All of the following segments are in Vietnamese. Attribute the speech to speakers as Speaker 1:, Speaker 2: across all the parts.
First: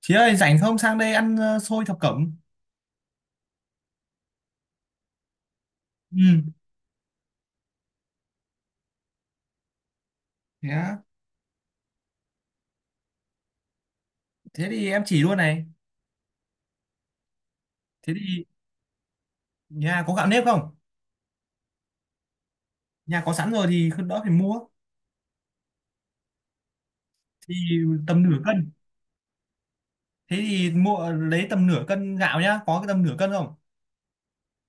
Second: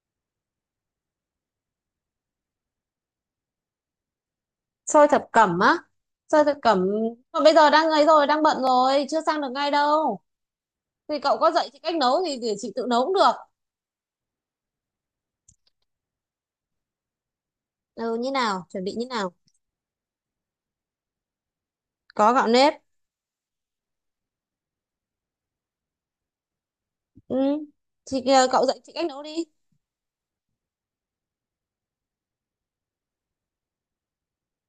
Speaker 1: Chị ơi rảnh không sang đây ăn xôi thập cẩm.
Speaker 2: Xôi thập cẩm á?
Speaker 1: Ừ,
Speaker 2: Xôi thập cẩm mà bây giờ đang ấy rồi, đang bận rồi, chưa sang được ngay đâu.
Speaker 1: thế á.
Speaker 2: Thì cậu có dạy chị cách nấu thì để chị tự nấu cũng được.
Speaker 1: Thế thì em chỉ luôn này. Thế
Speaker 2: Ừ, như
Speaker 1: thì
Speaker 2: nào, chuẩn bị như nào?
Speaker 1: nhà có gạo nếp không?
Speaker 2: Có gạo nếp.
Speaker 1: Nhà có sẵn rồi thì không đỡ phải mua.
Speaker 2: Ừ,
Speaker 1: Thì
Speaker 2: thì
Speaker 1: tầm nửa
Speaker 2: kìa, cậu
Speaker 1: cân.
Speaker 2: dạy chị cách nấu đi.
Speaker 1: Thế thì mua lấy tầm nửa cân gạo nhá. Có cái tầm nửa cân không?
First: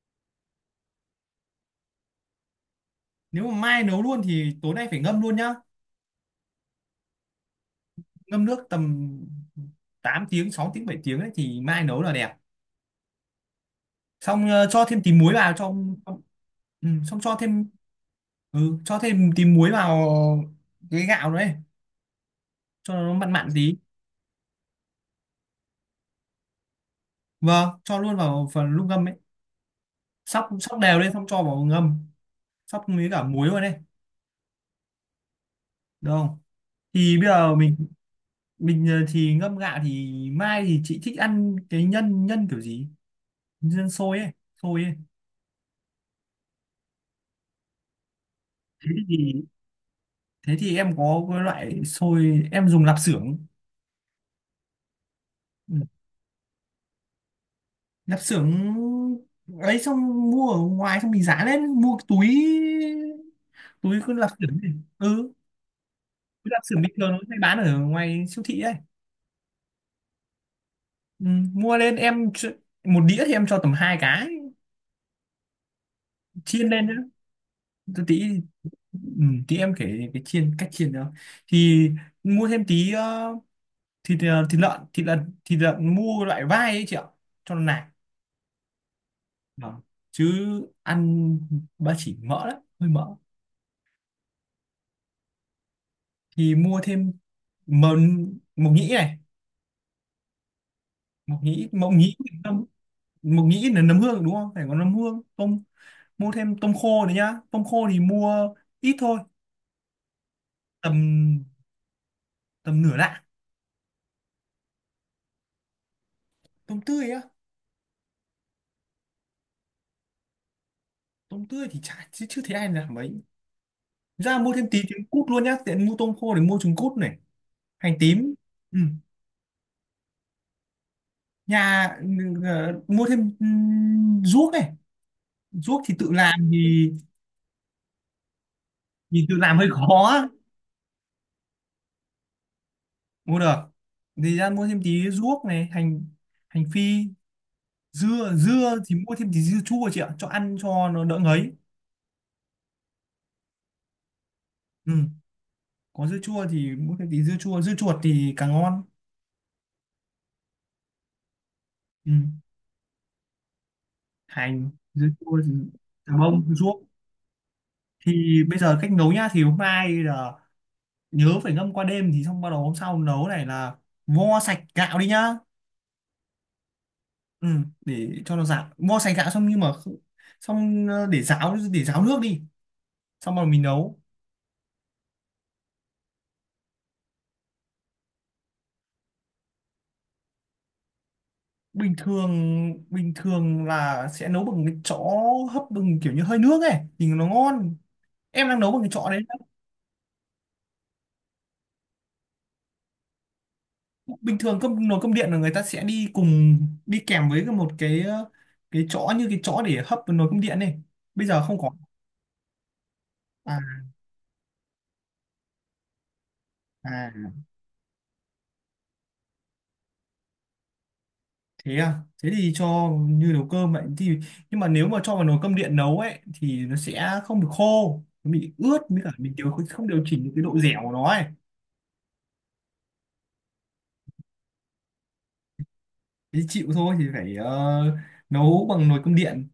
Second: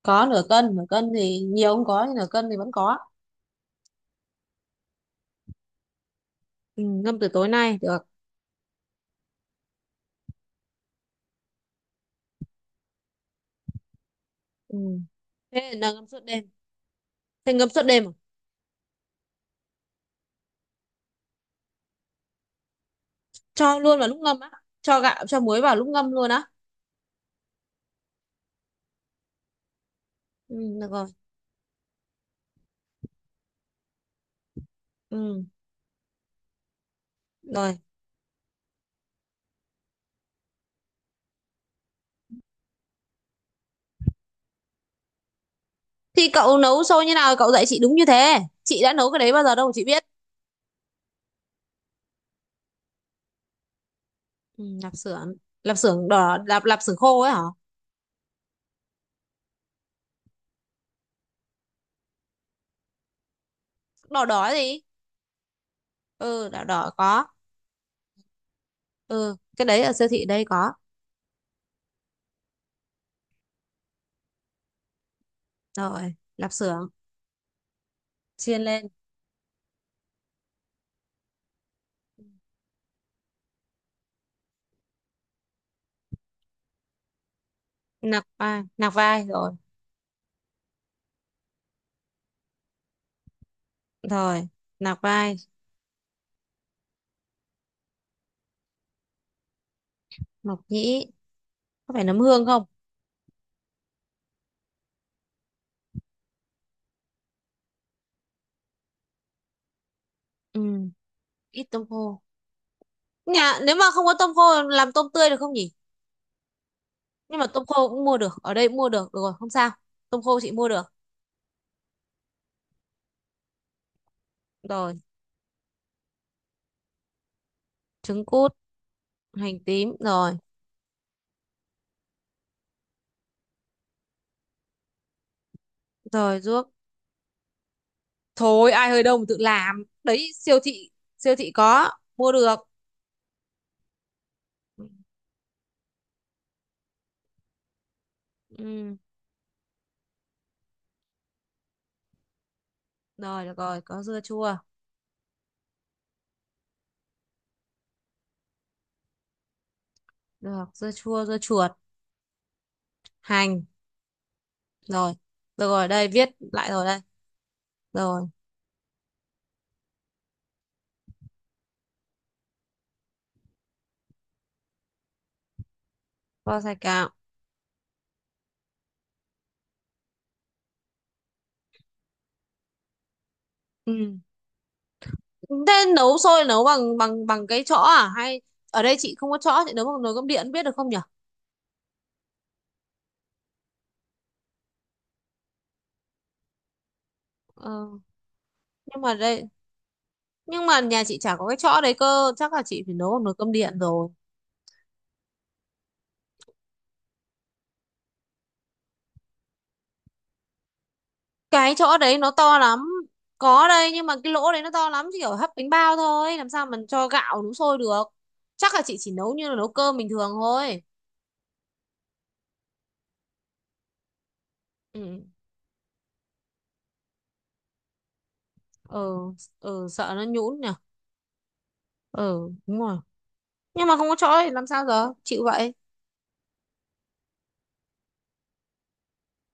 Speaker 2: Có. Nửa cân nửa cân thì nhiều không có, nhưng nửa cân thì vẫn có.
Speaker 1: Nếu mà mai nấu luôn thì tối nay phải ngâm luôn nhá.
Speaker 2: Ừ, ngâm từ tối nay được.
Speaker 1: Ngâm nước tầm 8 tiếng, 6 tiếng, 7 tiếng ấy, thì mai nấu là đẹp. Xong
Speaker 2: Ừ.
Speaker 1: cho thêm tí muối vào cho.
Speaker 2: Thế là ngâm suốt đêm.
Speaker 1: Ừ, Xong cho
Speaker 2: Thế ngâm
Speaker 1: thêm,
Speaker 2: suốt đêm à?
Speaker 1: cho thêm tí muối vào cái gạo đấy cho nó mặn mặn tí.
Speaker 2: Cho luôn vào lúc ngâm á? Cho gạo, cho muối vào lúc ngâm luôn á?
Speaker 1: Vâng, cho luôn vào phần lúc ngâm ấy, sóc
Speaker 2: Ừ,
Speaker 1: sóc
Speaker 2: được
Speaker 1: đều
Speaker 2: rồi.
Speaker 1: lên xong cho vào ngâm, sóc với cả muối vào đây,
Speaker 2: Ừ.
Speaker 1: được không? Thì bây giờ
Speaker 2: Rồi.
Speaker 1: mình thì ngâm gạo thì mai thì chị thích ăn cái nhân nhân kiểu gì, nhân sôi ấy, sôi ấy.
Speaker 2: Thì cậu nấu xôi như nào cậu dạy chị, đúng như thế, chị
Speaker 1: thế
Speaker 2: đã nấu cái đấy
Speaker 1: thì
Speaker 2: bao giờ đâu mà chị biết.
Speaker 1: Thế thì em có cái loại sôi em dùng lạp xưởng.
Speaker 2: Ừ, lạp xưởng.
Speaker 1: Ừ,
Speaker 2: Lạp xưởng đỏ, lạp lạp xưởng khô ấy hả?
Speaker 1: lạp xưởng ấy, xong mua ở ngoài, xong mình giá lên mua cái túi, túi cứ
Speaker 2: Đỏ
Speaker 1: lạp
Speaker 2: đỏ
Speaker 1: xưởng ấy.
Speaker 2: gì?
Speaker 1: Ừ, cái
Speaker 2: Ừ,
Speaker 1: lạp
Speaker 2: đỏ
Speaker 1: xưởng
Speaker 2: đỏ
Speaker 1: bình thường nó
Speaker 2: có.
Speaker 1: hay bán ở ngoài siêu thị ấy.
Speaker 2: Ừ, cái đấy ở siêu thị đây có.
Speaker 1: Ừ, mua lên một đĩa thì em cho tầm hai cái,
Speaker 2: Rồi, lạp
Speaker 1: chiên lên
Speaker 2: xưởng
Speaker 1: nữa tí.
Speaker 2: chiên lên.
Speaker 1: Ừ, tí em kể cái cách chiên đó. Thì mua thêm tí thịt, thịt lợn, thịt lợn mua loại vai ấy chị ạ, cho nó nạc.
Speaker 2: Nạc vai. Nạc vai rồi.
Speaker 1: Vâng, chứ ăn ba chỉ mỡ lắm, hơi mỡ.
Speaker 2: Rồi, nạc vai.
Speaker 1: Thì mua thêm, mờ, mộc nhĩ này,
Speaker 2: Mộc nhĩ.
Speaker 1: mộc nhĩ mộc
Speaker 2: Có phải
Speaker 1: nhĩ
Speaker 2: nấm hương không?
Speaker 1: nấm- Mộc nhĩ là nấm hương đúng không, phải có nấm hương, tôm, mua thêm tôm khô nữa nhá. Tôm khô thì mua ít thôi,
Speaker 2: Ừ.
Speaker 1: tầm,
Speaker 2: Ít tôm khô.
Speaker 1: tầm nửa lạng.
Speaker 2: Nhà nếu mà không có tôm khô, làm tôm tươi được không nhỉ?
Speaker 1: Tôm tươi á?
Speaker 2: Nhưng mà tôm khô cũng mua được, ở đây cũng mua được, được rồi không sao. Tôm khô chị mua được.
Speaker 1: Tôm tươi thì chả, chứ chưa thấy ai làm mấy. Ra mua thêm tí
Speaker 2: Rồi,
Speaker 1: trứng cút luôn nhá, tiện mua tôm khô để mua trứng cút này, hành
Speaker 2: trứng
Speaker 1: tím.
Speaker 2: cút.
Speaker 1: Ừ.
Speaker 2: Hành tím rồi.
Speaker 1: Nhà, mua thêm, ruốc này, ruốc thì tự
Speaker 2: Rồi,
Speaker 1: làm
Speaker 2: ruốc.
Speaker 1: thì
Speaker 2: Thôi ai hơi
Speaker 1: thì
Speaker 2: đông
Speaker 1: tự
Speaker 2: tự
Speaker 1: làm hơi
Speaker 2: làm,
Speaker 1: khó á.
Speaker 2: đấy siêu thị. Siêu thị có. Mua được.
Speaker 1: Mua được thì ra mua thêm tí ruốc này, hành, hành phi, dưa, dưa thì
Speaker 2: Ừ.
Speaker 1: mua thêm tí dưa chua chị ạ, cho ăn cho nó đỡ ngấy.
Speaker 2: Rồi, được rồi, có dưa chua.
Speaker 1: Ừ. Có dưa chua thì mua thêm tí dưa chua, dưa chuột thì càng ngon.
Speaker 2: Được, dưa chua, dưa chuột.
Speaker 1: Ừ,
Speaker 2: Hành.
Speaker 1: hành, dưa
Speaker 2: Rồi,
Speaker 1: cua thì
Speaker 2: được rồi, đây
Speaker 1: mông,
Speaker 2: viết
Speaker 1: bông
Speaker 2: lại
Speaker 1: ruốc.
Speaker 2: rồi đây. Rồi.
Speaker 1: Thì bây giờ cách nấu nhá, thì hôm nay là nhớ phải ngâm qua đêm, thì xong bắt đầu hôm sau nấu này là vo sạch gạo đi nhá.
Speaker 2: Kho sài gạo.
Speaker 1: Ừ, để cho nó ráo, vo sạch gạo xong nhưng xong để ráo, để ráo nước đi, xong rồi mình nấu.
Speaker 2: Ừ. Thế nấu sôi nấu bằng bằng bằng cái chõ à, hay ở đây chị không có chõ, chị nấu bằng nồi cơm điện biết được không nhỉ?
Speaker 1: bình thường Bình thường là sẽ nấu bằng cái chõ, hấp bằng kiểu như hơi nước ấy thì nó
Speaker 2: Ờ.
Speaker 1: ngon. Em đang nấu bằng cái
Speaker 2: Nhưng
Speaker 1: chõ
Speaker 2: mà
Speaker 1: đấy.
Speaker 2: đây, nhưng mà nhà chị chả có cái chõ đấy cơ, chắc là chị phải nấu bằng nồi cơm điện rồi.
Speaker 1: Bình thường cơm, nồi cơm điện là người ta sẽ đi cùng, đi kèm với một cái cái chõ, như cái chõ để hấp nồi cơm điện này, bây giờ không có.
Speaker 2: Cái chỗ đấy nó to lắm.
Speaker 1: À,
Speaker 2: Có đây, nhưng mà cái lỗ đấy nó to lắm, chỉ kiểu hấp bánh bao thôi, làm sao mình
Speaker 1: à,
Speaker 2: cho gạo nấu sôi được. Chắc là chị chỉ nấu như là nấu cơm bình thường thôi.
Speaker 1: thế à, thế thì cho như nấu cơm vậy thì. Nhưng mà nếu mà cho
Speaker 2: Ừ.
Speaker 1: vào nồi cơm điện nấu ấy thì nó sẽ không được khô, nó bị ướt, với cả
Speaker 2: ừ,
Speaker 1: mình điều, không
Speaker 2: ừ,
Speaker 1: điều
Speaker 2: sợ
Speaker 1: chỉnh
Speaker 2: nó
Speaker 1: được cái độ
Speaker 2: nhũn nhỉ.
Speaker 1: dẻo của nó ấy.
Speaker 2: Ừ, đúng rồi. Nhưng mà không có chỗ thì làm sao giờ, chịu vậy.
Speaker 1: Thế chịu thôi, thì phải nấu bằng nồi cơm điện.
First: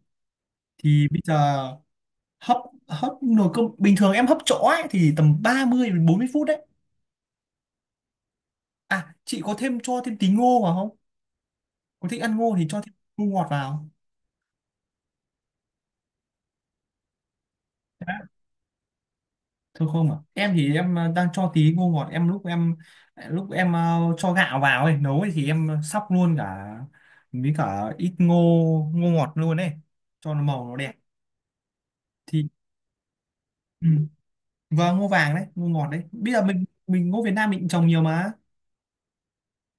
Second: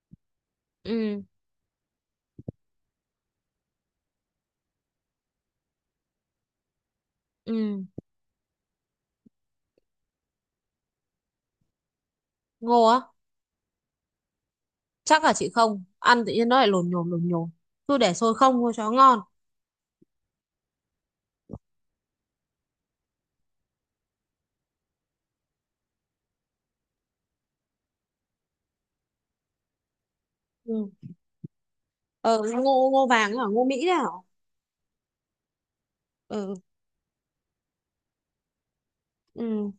Speaker 1: Thì bây
Speaker 2: Ừ.
Speaker 1: giờ hấp, hấp nồi cơm bình thường, em hấp chõ ấy thì tầm 30 đến 40 phút đấy.
Speaker 2: Ừ.
Speaker 1: À, chị có thêm, cho thêm tí ngô vào không? Có thích ăn ngô thì cho
Speaker 2: Ngô
Speaker 1: thêm
Speaker 2: á?
Speaker 1: ngô ngọt vào.
Speaker 2: Chắc là chị không ăn, tự nhiên nó lại lồn nhồn lồn nhồn. Cứ để
Speaker 1: Đã.
Speaker 2: sôi không thôi cho nó ngon.
Speaker 1: Thôi không à? Em thì em đang cho tí ngô ngọt, em lúc em, lúc em cho gạo vào ấy, nấu ấy, thì em sóc luôn cả với cả ít ngô, ngô ngọt luôn ấy, cho nó màu nó
Speaker 2: Ừ.
Speaker 1: đẹp.
Speaker 2: Ờ,
Speaker 1: Thì
Speaker 2: ngô, ngô vàng ấy hả, ngô Mỹ
Speaker 1: ừ.
Speaker 2: đấy hả?
Speaker 1: Và ngô vàng đấy, ngô ngọt đấy. Bây giờ
Speaker 2: Ừ.
Speaker 1: mình ngô Việt Nam mình cũng trồng nhiều mà.
Speaker 2: Ừ.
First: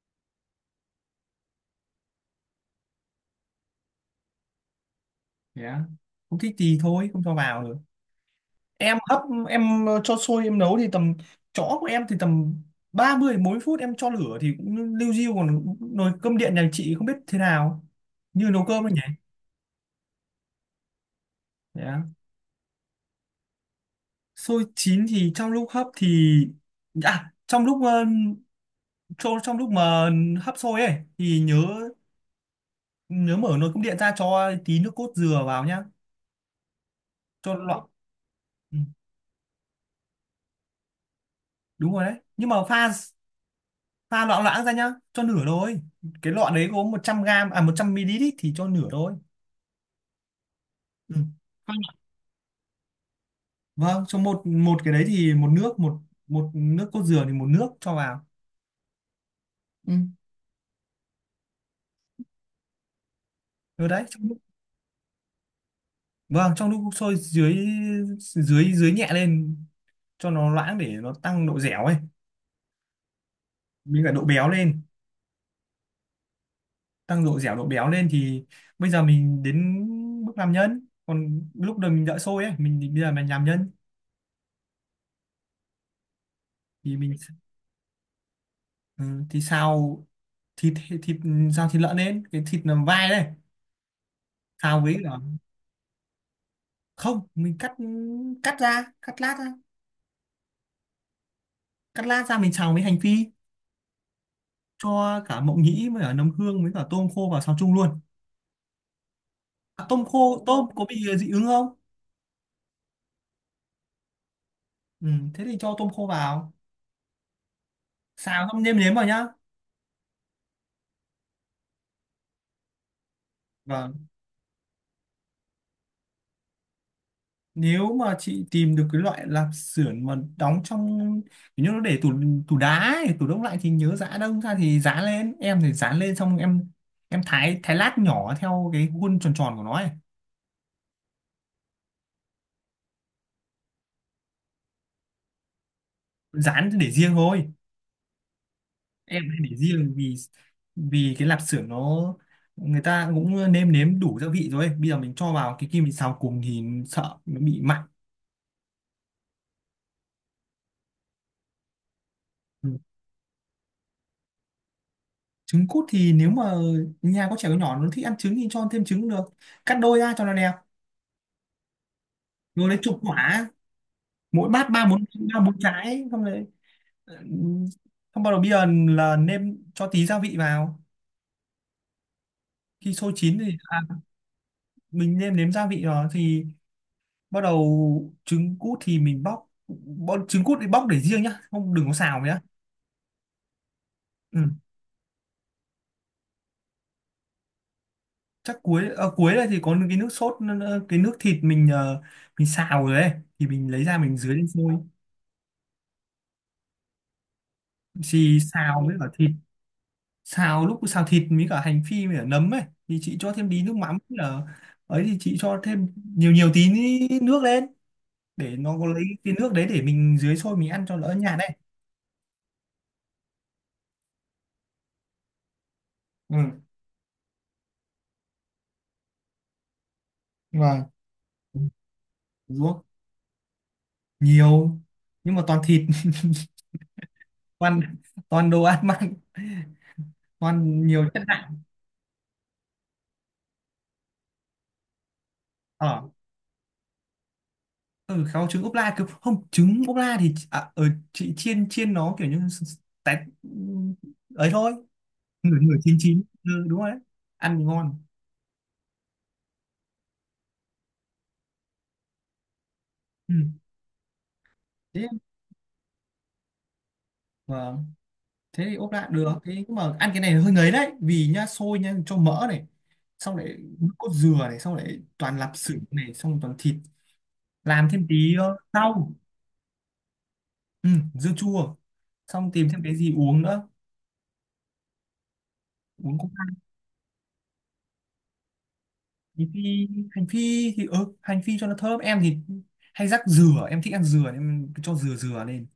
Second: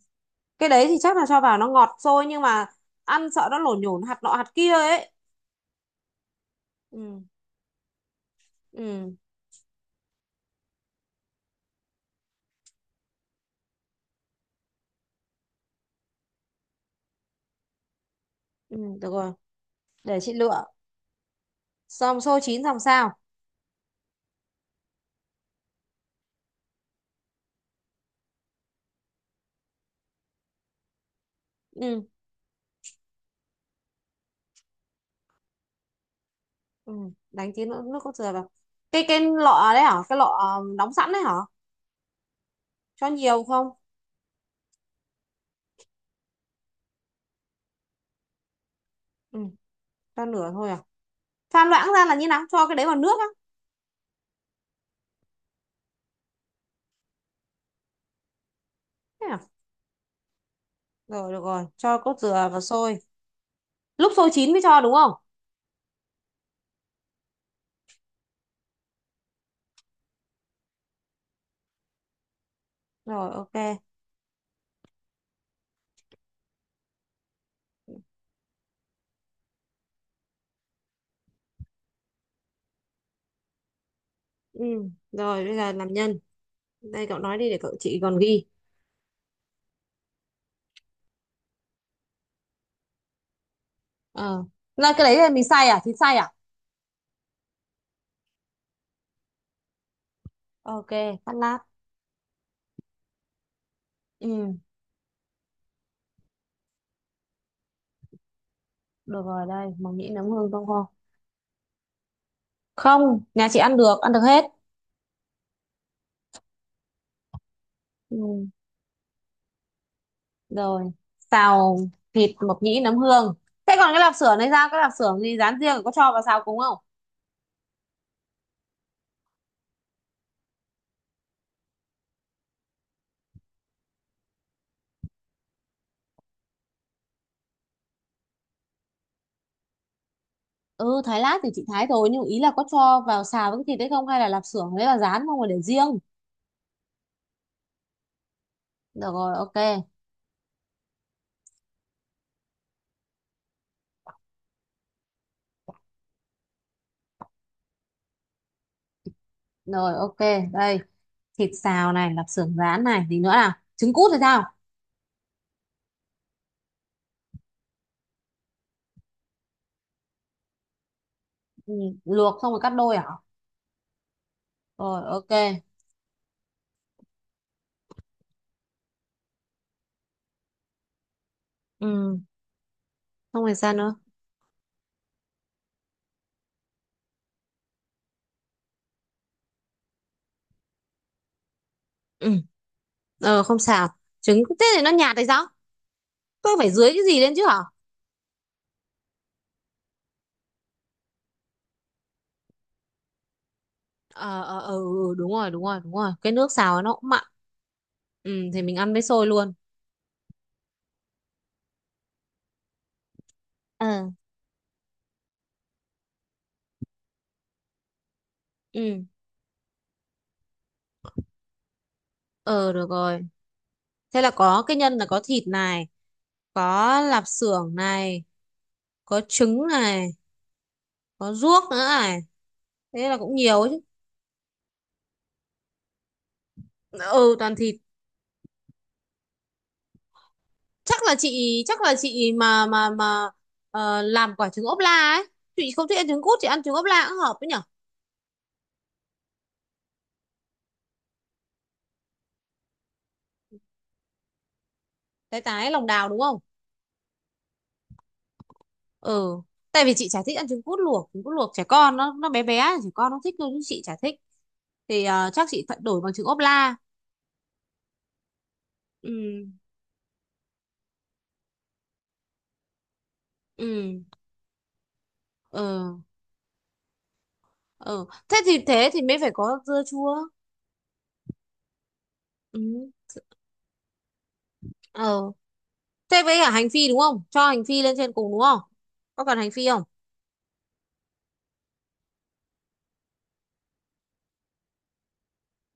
Speaker 2: Cái đấy thì chắc là cho vào nó ngọt thôi, nhưng mà ăn sợ nó lổn nhổn, hạt nọ hạt kia ấy.
Speaker 1: Yeah. Không thích thì thôi,
Speaker 2: Ừ.
Speaker 1: không cho vào được. Em
Speaker 2: Ừ.
Speaker 1: hấp, em cho sôi em nấu thì tầm, chõ của em thì tầm 30 đến 40 phút, em cho lửa thì cũng liu riu, còn nồi cơm điện nhà chị không biết thế nào, như nấu
Speaker 2: Ừ,
Speaker 1: cơm thôi nhỉ.
Speaker 2: được rồi, để chị lựa.
Speaker 1: Yeah.
Speaker 2: Xong xôi chín xong sao?
Speaker 1: Sôi chín thì trong lúc hấp thì, à trong lúc cho trong lúc mà hấp sôi ấy thì nhớ,
Speaker 2: Ừ.
Speaker 1: nhớ mở nồi cơm điện ra cho tí nước cốt dừa vào nhá,
Speaker 2: Ừ, đánh
Speaker 1: cho
Speaker 2: tí nữa
Speaker 1: loãng.
Speaker 2: nước cốt dừa vào.
Speaker 1: Ừ,
Speaker 2: Cái lọ đấy hả, cái lọ đóng sẵn đấy hả?
Speaker 1: đúng rồi đấy, nhưng mà pha,
Speaker 2: Cho nhiều không?
Speaker 1: pha loãng loãng ra nhá, cho nửa thôi. Cái lọ đấy có 100 gram, à 100 ml ý, thì cho nửa thôi.
Speaker 2: Ừ, cho nửa thôi à?
Speaker 1: Ừ.
Speaker 2: Pha loãng ra là như nào, cho cái đấy vào nước á?
Speaker 1: Vâng, cho một, một cái đấy thì một nước một một nước cốt dừa thì một nước cho vào.
Speaker 2: Thế à?
Speaker 1: Ừ.
Speaker 2: Rồi, được rồi, cho cốt dừa vào xôi.
Speaker 1: Rồi đấy,
Speaker 2: Lúc
Speaker 1: trong
Speaker 2: xôi
Speaker 1: lúc,
Speaker 2: chín mới cho đúng không?
Speaker 1: vâng, trong lúc sôi dưới, dưới nhẹ lên cho nó loãng để nó tăng độ dẻo ấy,
Speaker 2: Rồi, ok.
Speaker 1: với cả độ béo lên, tăng độ dẻo độ béo lên, thì bây giờ mình đến bước làm nhân. Còn lúc đầu mình đợi sôi ấy, bây giờ mình làm nhân.
Speaker 2: Ừ. Rồi, bây giờ làm nhân.
Speaker 1: Thì
Speaker 2: Đây
Speaker 1: mình,
Speaker 2: cậu nói đi để chị còn ghi.
Speaker 1: ừ, thì xào thịt, thịt xào thịt lợn lên, cái thịt làm vai đây,
Speaker 2: Ờ,
Speaker 1: xào
Speaker 2: là
Speaker 1: với
Speaker 2: cái
Speaker 1: cả,
Speaker 2: đấy là mình xay à, thịt xay à?
Speaker 1: không, mình cắt, cắt ra, cắt lát ra.
Speaker 2: Ok, cắt lát.
Speaker 1: Cắt lát ra mình xào với hành phi,
Speaker 2: Ừ,
Speaker 1: cho cả mộng nhĩ với cả nấm hương với cả tôm khô vào xào chung luôn.
Speaker 2: được rồi đây,
Speaker 1: À,
Speaker 2: mỏng
Speaker 1: tôm
Speaker 2: nhĩ, nấm
Speaker 1: khô,
Speaker 2: hương. Không,
Speaker 1: tôm có
Speaker 2: không,
Speaker 1: bị dị ứng không?
Speaker 2: không, nhà chị ăn được, ăn được hết.
Speaker 1: Ừ, thế thì cho tôm khô vào,
Speaker 2: Ừ.
Speaker 1: xào xong nêm nếm vào nhá.
Speaker 2: Rồi. Xào thịt, mộc nhĩ, nấm hương. Thế còn cái
Speaker 1: Vâng.
Speaker 2: lạp xưởng này, ra cái lạp xưởng gì rán riêng, có cho vào xào cùng không?
Speaker 1: Nếu mà chị tìm được cái loại lạp xưởng mà đóng trong, kiểu như nó để tủ, tủ đá ấy, tủ đông lạnh, thì nhớ giã đông ra, thì giã lên, em thì dán lên xong em thái, thái lát nhỏ theo cái khuôn tròn tròn của nó ấy.
Speaker 2: Ừ, thái lát thì chị thái rồi, nhưng ý là có cho vào xào với cái thịt đấy không, hay là lạp xưởng đấy là rán không mà để riêng?
Speaker 1: Dán để riêng thôi,
Speaker 2: Được
Speaker 1: em
Speaker 2: rồi,
Speaker 1: hay
Speaker 2: ok.
Speaker 1: để riêng vì, vì cái lạp xưởng nó, người ta cũng nêm nếm đủ gia vị rồi ấy, bây giờ mình cho vào cái kim mình xào cùng thì sợ nó bị mặn.
Speaker 2: Rồi, ok. Đây, thịt xào này, lạp xưởng
Speaker 1: Ừ.
Speaker 2: rán này, gì nữa nào, trứng cút thì sao?
Speaker 1: Trứng cút thì nếu mà nhà có trẻ con nhỏ nó thích ăn trứng thì cho thêm trứng được, cắt đôi ra cho nó đẹp.
Speaker 2: Ừ, luộc xong rồi
Speaker 1: Rồi
Speaker 2: cắt
Speaker 1: lấy
Speaker 2: đôi
Speaker 1: chục
Speaker 2: à?
Speaker 1: quả, mỗi bát ba
Speaker 2: Rồi,
Speaker 1: bốn,
Speaker 2: ok.
Speaker 1: ba bốn trái xong rồi. Ừ, xong bắt đầu bây giờ là nêm cho tí gia vị vào,
Speaker 2: Ừ,
Speaker 1: khi sôi chín
Speaker 2: không phải
Speaker 1: thì
Speaker 2: sao
Speaker 1: à,
Speaker 2: nữa?
Speaker 1: mình nêm nếm gia vị rồi thì bắt đầu trứng cút thì mình bóc, bọn trứng cút thì bóc để riêng nhá, không đừng có xào
Speaker 2: Ừ.
Speaker 1: nhá.
Speaker 2: Ờ, không sao.
Speaker 1: Ừ.
Speaker 2: Trứng thế thì nó nhạt hay sao? Tôi phải dưới cái gì lên chứ hả?
Speaker 1: Chắc cuối, à cuối đây thì có cái nước sốt, cái nước thịt mình mình xào rồi đấy, thì mình lấy ra mình dưới
Speaker 2: ờ
Speaker 1: lên
Speaker 2: ờ ờ
Speaker 1: sôi.
Speaker 2: ừ, đúng rồi, đúng rồi, đúng rồi, cái nước xào nó cũng mặn.
Speaker 1: Thì
Speaker 2: Ừ, thì mình
Speaker 1: xào
Speaker 2: ăn
Speaker 1: với
Speaker 2: với
Speaker 1: cả
Speaker 2: xôi
Speaker 1: thịt,
Speaker 2: luôn.
Speaker 1: xào lúc xào thịt với cả hành phi với cả nấm ấy, thì chị cho thêm tí nước mắm
Speaker 2: Ờ.
Speaker 1: với cả, ấy thì chị cho thêm nhiều nhiều tí nước lên, để nó có,
Speaker 2: Ừ.
Speaker 1: lấy cái nước đấy để mình dưới sôi mình ăn cho đỡ nhạt đấy.
Speaker 2: Ờ, được rồi. Thế là có cái nhân là có thịt này,
Speaker 1: Ừ.
Speaker 2: có lạp xưởng này, có trứng này,
Speaker 1: Vâng.
Speaker 2: có ruốc nữa này.
Speaker 1: Đúng.
Speaker 2: Thế là cũng nhiều ấy chứ.
Speaker 1: Nhiều, nhưng mà toàn thịt,
Speaker 2: Ừ, toàn thịt.
Speaker 1: toàn toàn đồ ăn mặn, toàn
Speaker 2: Chắc
Speaker 1: nhiều
Speaker 2: là
Speaker 1: chất.
Speaker 2: chị, chắc là chị mà ờ, làm quả trứng ốp la ấy. Chị không thích ăn
Speaker 1: Ở,
Speaker 2: trứng cút, chị ăn trứng ốp la cũng hợp ấy nhỉ?
Speaker 1: ừ, kháu trứng ốp la, cứ không trứng ốp la thì à, ở chị chiên, chiên nó kiểu như tét ấy thôi.
Speaker 2: Tái
Speaker 1: Nửa
Speaker 2: tái
Speaker 1: nửa
Speaker 2: lòng
Speaker 1: chín
Speaker 2: đào đúng
Speaker 1: chín,
Speaker 2: không?
Speaker 1: ừ, đúng rồi đấy, ăn thì ngon.
Speaker 2: Ừ, tại vì chị chả thích ăn trứng cút luộc, trứng cút luộc trẻ con nó bé bé trẻ con nó
Speaker 1: Ừ.
Speaker 2: thích thôi, chứ chị chả thích. Thì
Speaker 1: Thế,
Speaker 2: ờ, chắc chị phải đổi bằng trứng ốp la.
Speaker 1: vâng, thế thì ốp la được,
Speaker 2: Ừ.
Speaker 1: thế nhưng mà ăn cái này hơi ngấy đấy, vì nhá, sôi nhá, cho mỡ này, xong lại nước
Speaker 2: ừ
Speaker 1: cốt dừa này, xong lại toàn lạp xưởng
Speaker 2: ừ
Speaker 1: này, xong toàn thịt. Làm thêm
Speaker 2: ừ,
Speaker 1: tí
Speaker 2: thế thì, thế thì
Speaker 1: rau.
Speaker 2: mới phải có dưa chua.
Speaker 1: Ừ, dưa chua, xong
Speaker 2: Ừ.
Speaker 1: tìm thêm cái gì uống nữa,
Speaker 2: Ờ,
Speaker 1: uống
Speaker 2: thế
Speaker 1: cũng.
Speaker 2: với cả hành phi đúng không, cho hành phi lên trên cùng đúng không? Có cần
Speaker 1: Hành
Speaker 2: hành phi
Speaker 1: phi,
Speaker 2: không?
Speaker 1: thì ừ, hành phi cho nó thơm, em thì hay rắc dừa, em thích ăn dừa nên em cho dừa, lên,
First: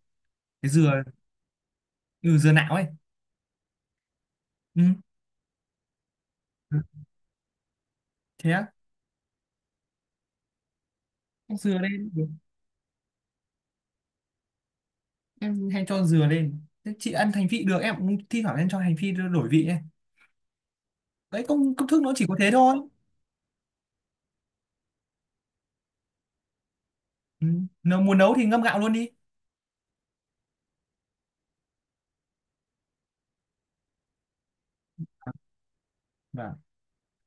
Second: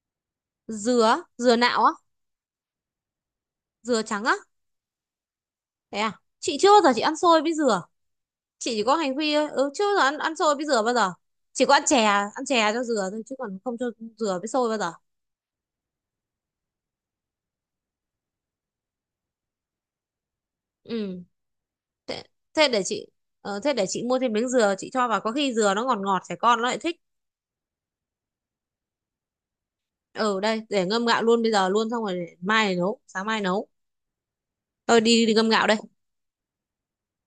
Speaker 1: cái dừa.
Speaker 2: Dừa, dừa nạo á?
Speaker 1: Ừ, dừa nạo ấy.
Speaker 2: Dừa trắng á?
Speaker 1: Ừ.
Speaker 2: Thế à? Chị chưa bao giờ chị ăn xôi với dừa.
Speaker 1: Thế á,
Speaker 2: Chị chỉ có hành phi thôi, ừ chứ giờ ăn, ăn xôi với dừa bao giờ.
Speaker 1: cho
Speaker 2: Chỉ có
Speaker 1: dừa
Speaker 2: ăn chè,
Speaker 1: lên được.
Speaker 2: ăn chè cho dừa thôi, chứ còn không cho dừa với xôi bao giờ.
Speaker 1: Em hay cho dừa lên, thế chị ăn hành phi được, em cũng thi thoảng em cho hành phi đổi vị ấy.
Speaker 2: Ừ,
Speaker 1: Đấy, công công thức nó
Speaker 2: thế,
Speaker 1: chỉ có thế
Speaker 2: thế
Speaker 1: thôi.
Speaker 2: để chị thế để chị mua thêm miếng dừa chị cho vào, có khi dừa nó ngọt ngọt trẻ con nó lại thích.
Speaker 1: Ừ. Nếu muốn nấu thì ngâm gạo luôn đi.
Speaker 2: Ừ, đây để ngâm gạo luôn bây giờ luôn, xong rồi để mai nấu, sáng mai nấu. Tôi đi, đi ngâm gạo đây.
Speaker 1: Vâng.